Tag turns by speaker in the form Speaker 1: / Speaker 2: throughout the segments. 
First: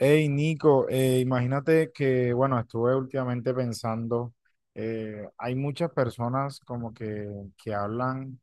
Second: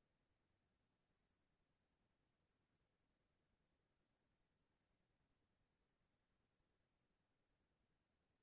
Speaker 1: Hey Nico, imagínate que, bueno, estuve últimamente pensando, hay muchas personas como que hablan,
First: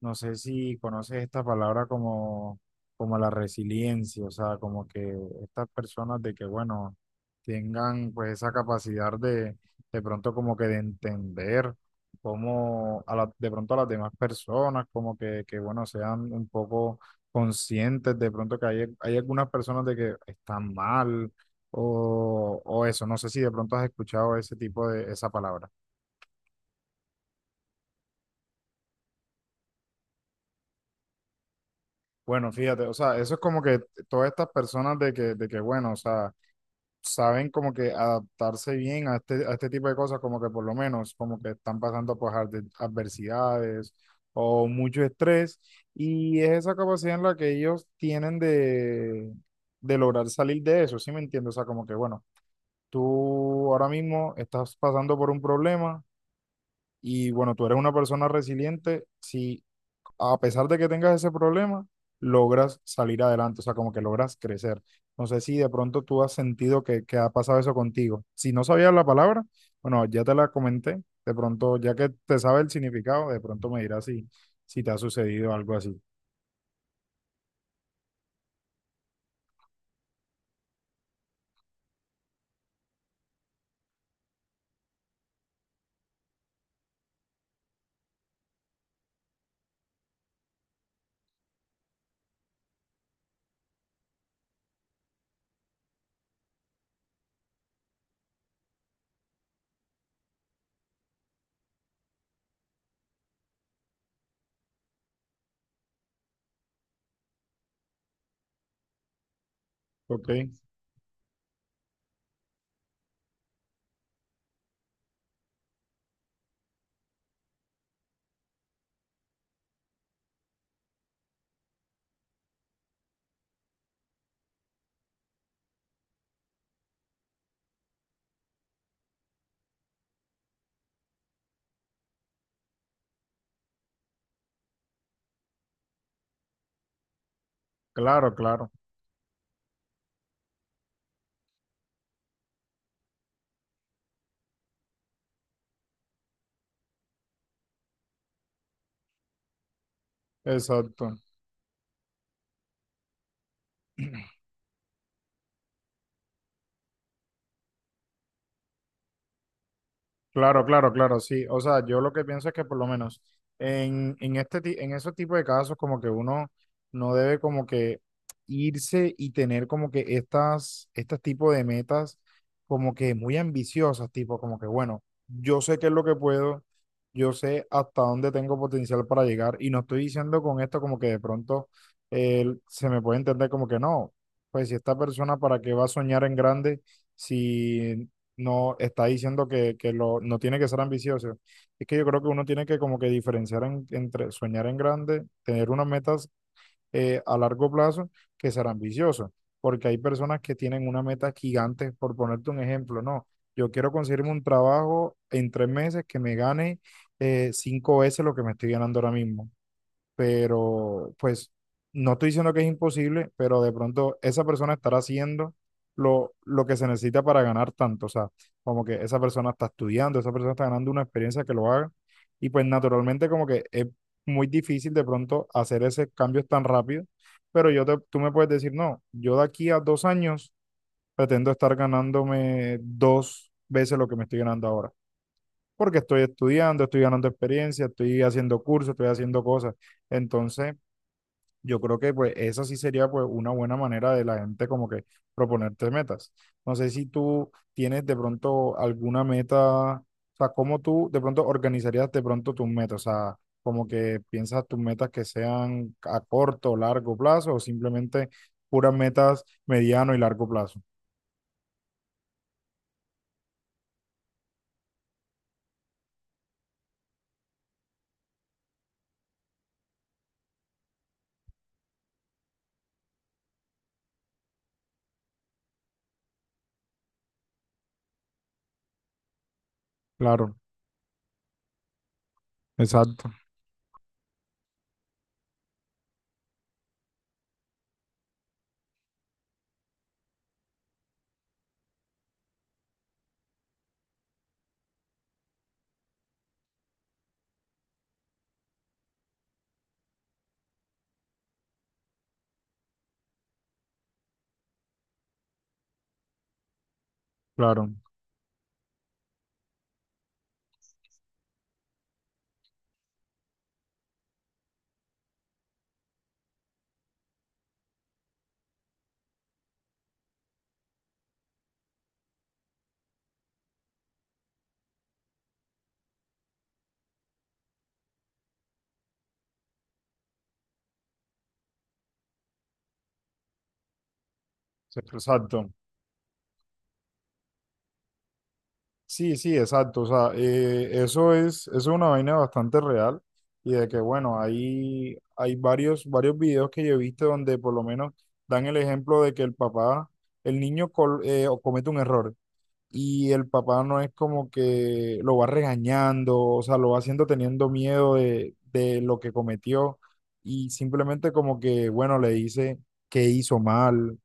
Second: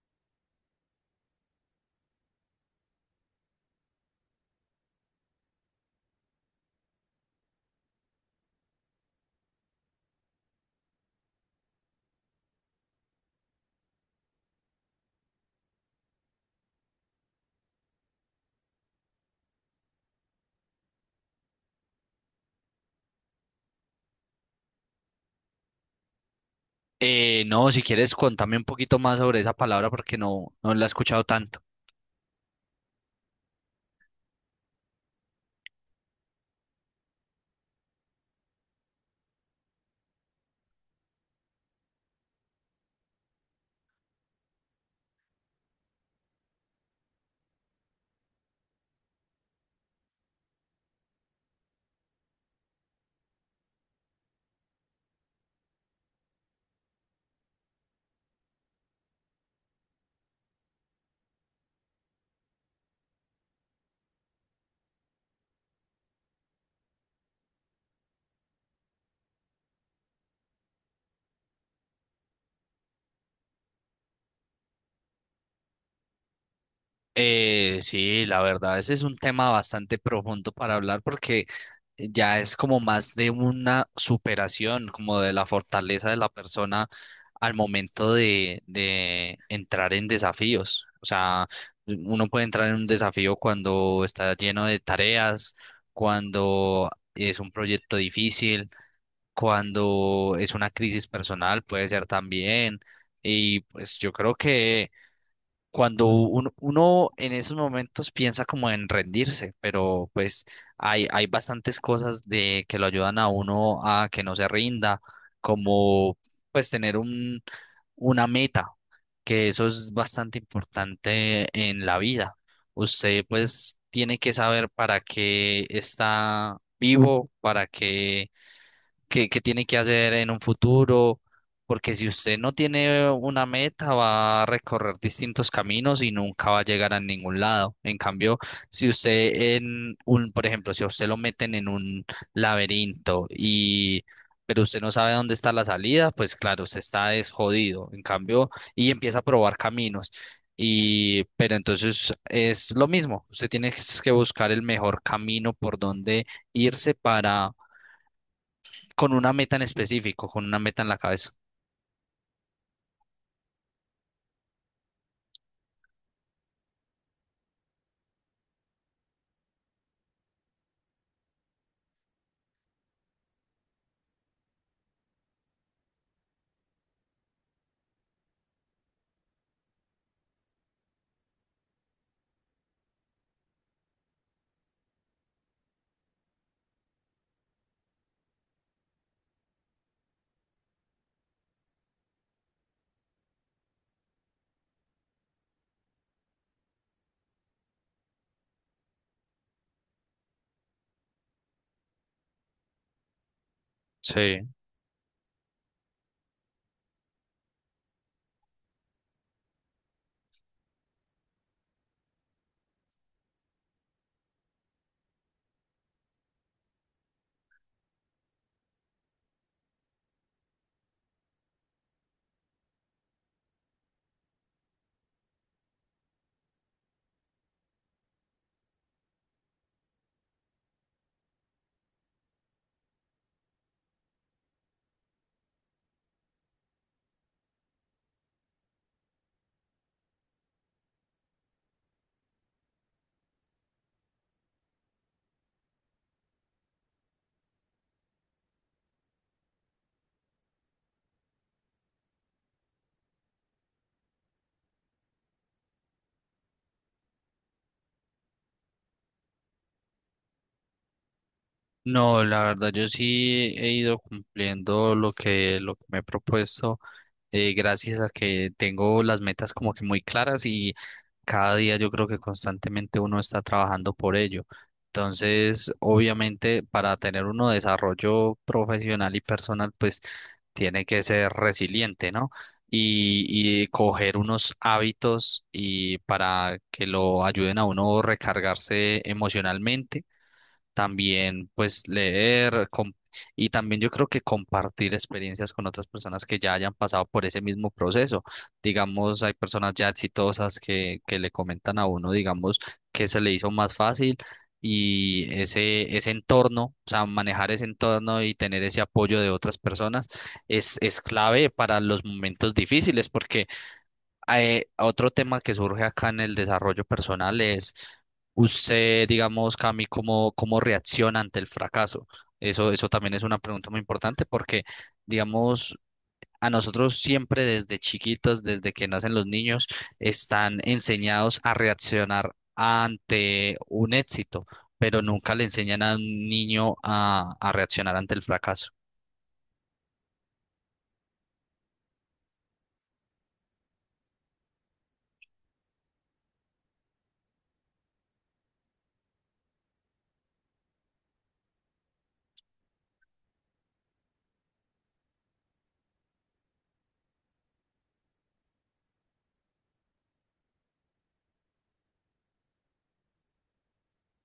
Speaker 1: no sé si conoces esta palabra, como, como la resiliencia, o sea, como que estas personas de que, bueno, tengan pues esa capacidad de pronto como que de entender cómo de pronto a las demás personas, como que bueno, sean un poco conscientes de pronto que hay algunas personas de que están mal o eso. No sé si de pronto has escuchado ese tipo de, esa palabra.
Speaker 2: No, si quieres, contame un poquito más sobre esa palabra porque no la he escuchado tanto.
Speaker 1: Bueno, fíjate, o sea, eso es como que todas estas personas de que bueno, o sea, saben como que adaptarse bien a este tipo de cosas, como que por lo menos, como que están pasando por adversidades o mucho estrés, y es esa capacidad en la que ellos tienen de lograr salir de eso. ¿Sí me entiendes? O sea, como que, bueno, tú ahora mismo estás pasando por un problema y, bueno, tú eres una persona resiliente, sí, a pesar de que tengas ese problema, logras salir adelante, o sea, como que logras crecer. No sé si de pronto tú has sentido que ha pasado eso contigo. Si no sabías la palabra, bueno, ya te la comenté, de pronto, ya que te sabe el significado, de pronto me dirás si te ha sucedido algo así.
Speaker 2: Sí, la verdad, ese es un tema bastante profundo para hablar porque ya es como más de una superación, como de la fortaleza de la persona al momento de entrar en desafíos. O sea, uno puede entrar en un desafío cuando está lleno de tareas, cuando es un proyecto difícil cuando es una crisis personal, puede ser también. Y pues yo creo que cuando uno en esos momentos piensa como en rendirse, pero
Speaker 1: Ok,
Speaker 2: pues hay bastantes cosas de que lo ayudan a uno a que no se rinda, como pues tener una meta, que eso es bastante importante en la vida. Usted pues tiene que saber para qué está vivo, para qué qué tiene que hacer en un futuro, porque si usted no tiene una meta, va a recorrer distintos caminos y nunca va a llegar a ningún lado. En
Speaker 1: claro,
Speaker 2: cambio,
Speaker 1: claro,
Speaker 2: si usted en por ejemplo, si a usted lo meten en un laberinto, pero usted no sabe dónde está la salida, pues claro, usted está desjodido. En cambio, y empieza a probar caminos.
Speaker 1: exacto.
Speaker 2: Pero entonces es lo mismo, usted tiene que buscar el mejor camino por donde irse para con una meta en específico, con una
Speaker 1: Claro,
Speaker 2: meta en
Speaker 1: claro,
Speaker 2: la
Speaker 1: claro,
Speaker 2: cabeza.
Speaker 1: sí. O sea, yo lo que pienso es que por lo menos en este, en esos tipos de casos como que uno no debe como que irse y tener como que estas, estos tipo de metas como que muy ambiciosas, tipo como que bueno, yo sé qué es lo que puedo, yo sé hasta dónde tengo potencial para llegar, y no estoy diciendo con esto como que de pronto, se me puede entender como que no, pues si esta persona para qué va a soñar en grande si no está diciendo que lo, no tiene que ser ambicioso. Es que yo creo que uno tiene que como que diferenciar entre soñar en grande, tener unas metas a largo plazo, que ser ambicioso, porque hay personas que tienen una meta gigante, por ponerte un ejemplo, no, yo quiero conseguirme un
Speaker 2: Sí.
Speaker 1: trabajo en 3 meses que me gane, cinco veces lo que me estoy ganando ahora mismo, pero pues no estoy diciendo que es imposible, pero de pronto esa persona estará haciendo lo que se necesita para ganar tanto, o sea, como que esa persona está estudiando, esa persona está ganando una experiencia que lo haga, y pues naturalmente como que es muy difícil de pronto hacer ese cambio tan rápido, pero yo tú me puedes decir, no, yo de aquí a 2 años pretendo estar ganándome dos veces lo que me estoy ganando ahora. Porque estoy estudiando, estoy ganando experiencia, estoy haciendo cursos, estoy haciendo cosas. Entonces, yo creo que pues esa sí sería pues una buena manera de la gente como que proponerte metas. No sé si tú tienes de pronto alguna meta, o sea, cómo tú de pronto organizarías de pronto tus metas, o sea, como que piensas tus metas que sean a corto o largo plazo, o simplemente puras metas mediano y largo plazo.
Speaker 2: No, la verdad, yo sí he ido cumpliendo lo que me he propuesto, gracias a que tengo las metas como que muy claras y cada día yo creo que constantemente uno está trabajando por ello. Entonces, obviamente, para tener uno desarrollo profesional y personal, pues
Speaker 1: Claro,
Speaker 2: tiene que ser resiliente, ¿no?
Speaker 1: exacto,
Speaker 2: Y coger unos hábitos y para que lo ayuden a uno recargarse emocionalmente también pues leer y también yo creo que compartir experiencias con otras personas que ya hayan pasado por ese mismo proceso. Digamos, hay personas ya exitosas que le comentan a uno, digamos, que se le hizo más fácil y ese entorno, o sea, manejar ese
Speaker 1: claro,
Speaker 2: entorno y tener ese apoyo de otras personas es clave para los momentos difíciles porque otro tema que surge acá en el desarrollo personal es usted, digamos, Cami, cómo reacciona ante el fracaso. Eso también es una pregunta muy importante porque, digamos, a nosotros siempre desde chiquitos, desde que nacen los niños, están enseñados a reaccionar ante un éxito, pero nunca le
Speaker 1: exacto.
Speaker 2: enseñan a un niño a reaccionar ante el fracaso.
Speaker 1: Sí, sí, exacto. O sea, eso es una vaina bastante real, y de que, bueno, hay varios, varios videos que yo he visto donde por lo menos dan el ejemplo de que el papá, el niño o comete un error y el papá no es como que lo va regañando, o sea, lo va haciendo teniendo miedo de lo que cometió, y simplemente como que, bueno, le dice que hizo mal,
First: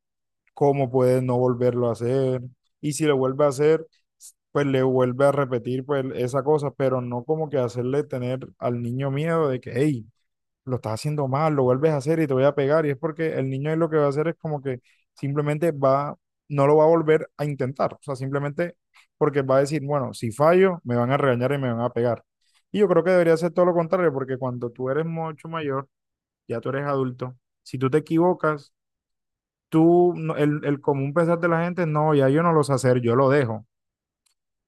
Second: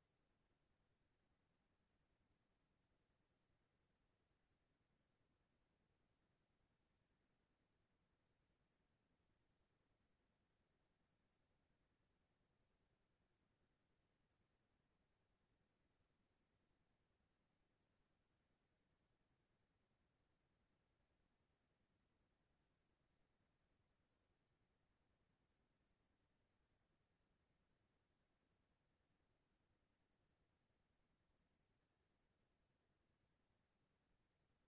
Speaker 1: cómo puede no volverlo a hacer. Y si lo vuelve a hacer, pues le vuelve a repetir pues esa cosa, pero no como que hacerle tener al niño miedo de que, hey, lo estás haciendo mal, lo vuelves a hacer y te voy a pegar. Y es porque el niño ahí lo que va a hacer es como que simplemente va, no lo va a volver a intentar. O sea, simplemente porque va a decir, bueno, si fallo, me van a regañar y me van a pegar. Y yo creo que debería ser todo lo contrario, porque cuando tú eres mucho mayor, ya tú eres adulto, si tú te equivocas, tú, el común pensar de la gente, no, ya yo no lo sé hacer, yo lo dejo.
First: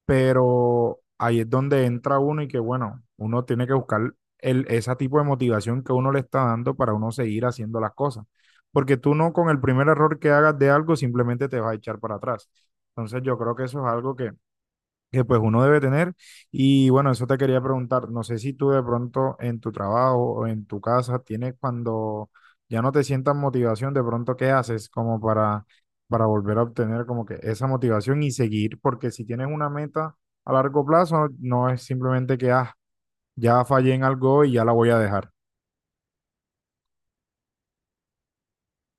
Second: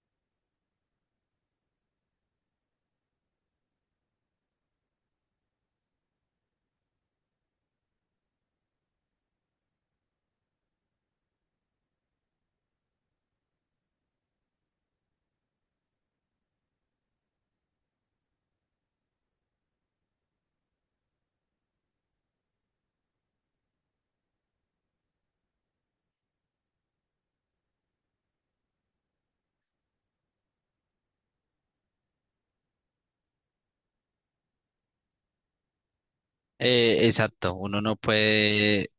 Speaker 1: Pero ahí es donde entra uno y que, bueno, uno tiene que buscar el, ese tipo de motivación que uno le está dando para uno seguir haciendo las cosas. Porque tú no con el primer error que hagas de algo simplemente te vas a echar para atrás. Entonces yo creo que eso es algo que pues uno debe tener. Y bueno, eso te quería preguntar, no sé si tú de pronto en tu trabajo o en tu casa tienes, cuando ya no te sientas motivación, de pronto qué haces como para volver a obtener como que esa motivación y seguir, porque si tienes una meta a largo plazo, no es simplemente que ah, ya fallé en algo y ya la voy a dejar.
Speaker 2: Exacto, uno no puede.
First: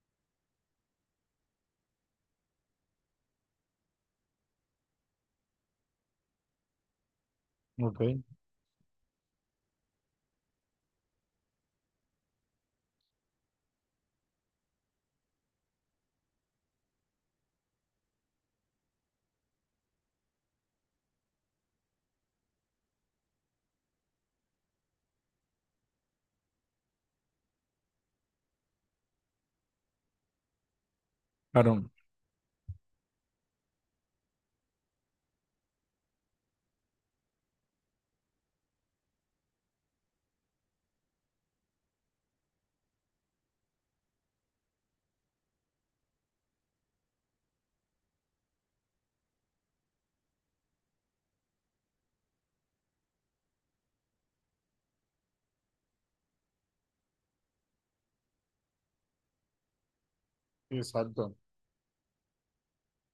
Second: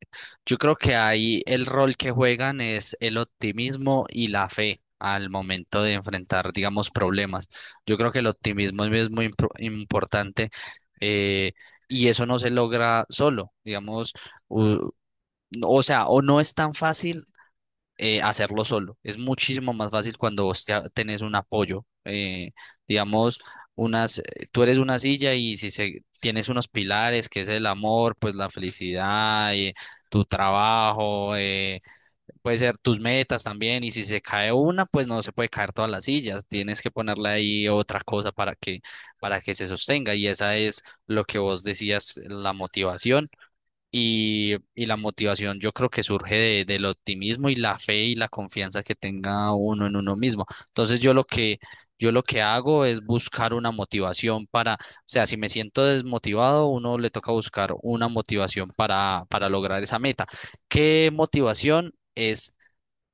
Speaker 2: Yo creo que ahí el rol que juegan es el optimismo y la fe al momento de enfrentar, digamos, problemas. Yo
Speaker 1: Ok.
Speaker 2: creo que el optimismo es muy importante eh, y eso no se logra solo, digamos, u- o sea, o no es tan fácil hacerlo solo. Es muchísimo más fácil cuando vos tenés un apoyo. Digamos, unas, tú eres una silla y si se, tienes unos pilares, que es el amor, pues la felicidad, y tu trabajo,
Speaker 1: Claro.
Speaker 2: puede ser tus metas también. Y si se cae una, pues no se puede caer todas las sillas. Tienes que ponerle ahí otra cosa para que se sostenga. Y esa es lo que vos decías, la motivación y la motivación yo creo que surge del optimismo y la fe y la confianza que tenga uno en uno mismo. Entonces yo lo que hago es buscar una motivación para, o sea, si me siento desmotivado, uno le toca buscar una motivación para lograr esa meta. ¿Qué
Speaker 1: Exacto,
Speaker 2: motivación es?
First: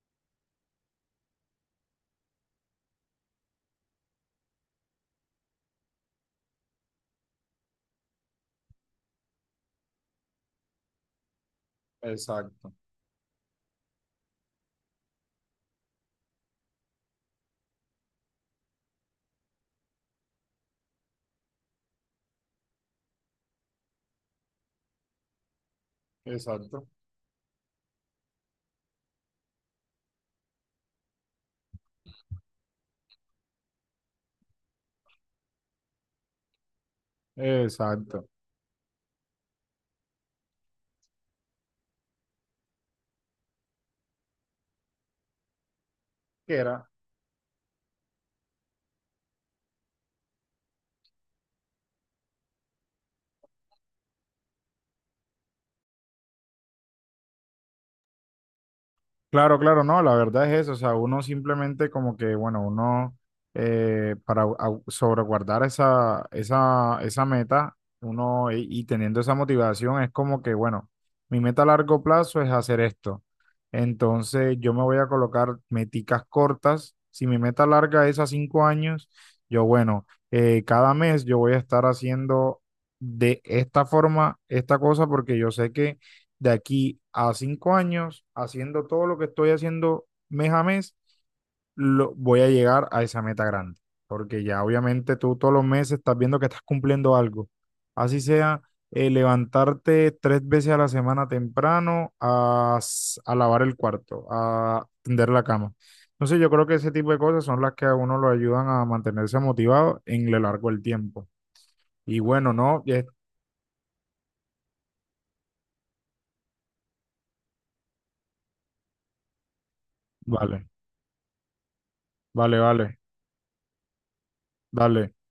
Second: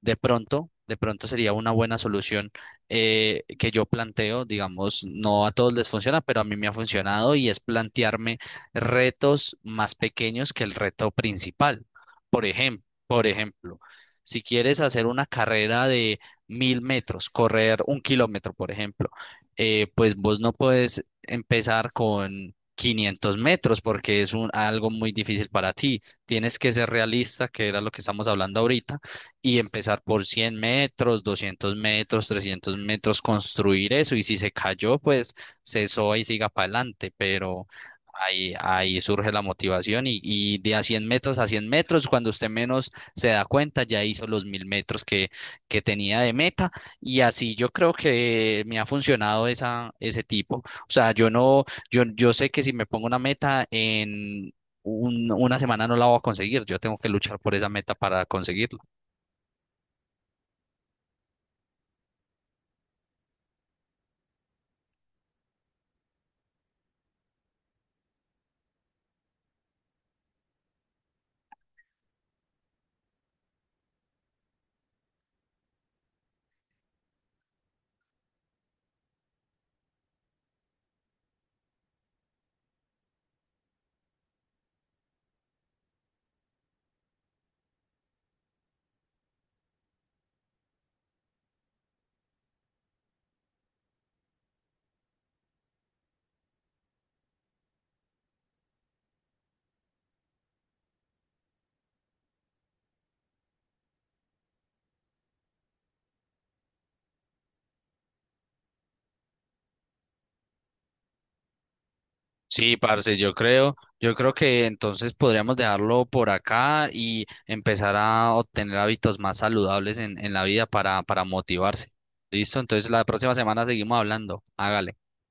Speaker 2: De pronto sería una buena solución que yo planteo, digamos, no a todos les funciona, pero a mí me ha funcionado y es plantearme retos más pequeños que el reto principal.
Speaker 1: exacto,
Speaker 2: Por ejemplo, si quieres hacer una carrera de 1000 metros, correr un kilómetro, por ejemplo, pues vos no puedes empezar con 500 metros porque es algo muy difícil para ti. Tienes
Speaker 1: exacto,
Speaker 2: que
Speaker 1: exacto.
Speaker 2: ser realista, que era lo que estamos hablando ahorita y empezar por 100 metros, 200 metros, 300 metros, construir eso. Y si se cayó, pues cesó y siga para adelante, pero
Speaker 1: Exacto.
Speaker 2: ahí surge la motivación y de a 100 metros a 100 metros, cuando usted menos se da cuenta, ya hizo los 1000 metros que tenía de
Speaker 1: ¿Qué
Speaker 2: meta.
Speaker 1: era?
Speaker 2: Y así yo creo que me ha funcionado ese tipo. O sea, yo sé que si me pongo una meta en... una semana no la voy a conseguir, yo tengo que luchar por esa meta para conseguirla.
Speaker 1: Claro, claro, no, la verdad es eso, o sea, uno simplemente como que, bueno, uno, para sobreguardar esa, esa, esa meta, uno y teniendo esa motivación es como que, bueno, mi meta a largo plazo es hacer esto, entonces yo me voy a colocar meticas cortas, si mi meta larga es a 5 años, yo, bueno, cada mes yo voy a estar haciendo de esta forma esta cosa porque yo sé que de aquí a 5 años, haciendo todo lo que estoy haciendo mes a mes, lo, voy a llegar a esa meta grande. Porque ya obviamente tú todos los meses estás viendo que estás cumpliendo algo. Así sea, levantarte tres veces a la semana temprano a lavar el cuarto, a tender la cama. Entonces yo creo que ese tipo de cosas son las que a uno lo ayudan a mantenerse motivado en lo largo del tiempo. Y bueno,
Speaker 2: Sí,
Speaker 1: no,
Speaker 2: parce, yo creo que entonces podríamos dejarlo por acá y empezar a obtener hábitos más saludables en la
Speaker 1: vale,
Speaker 2: vida para motivarse.
Speaker 1: vale,
Speaker 2: ¿Listo? Entonces
Speaker 1: vale,
Speaker 2: la próxima semana seguimos hablando. Hágale.
Speaker 1: dale.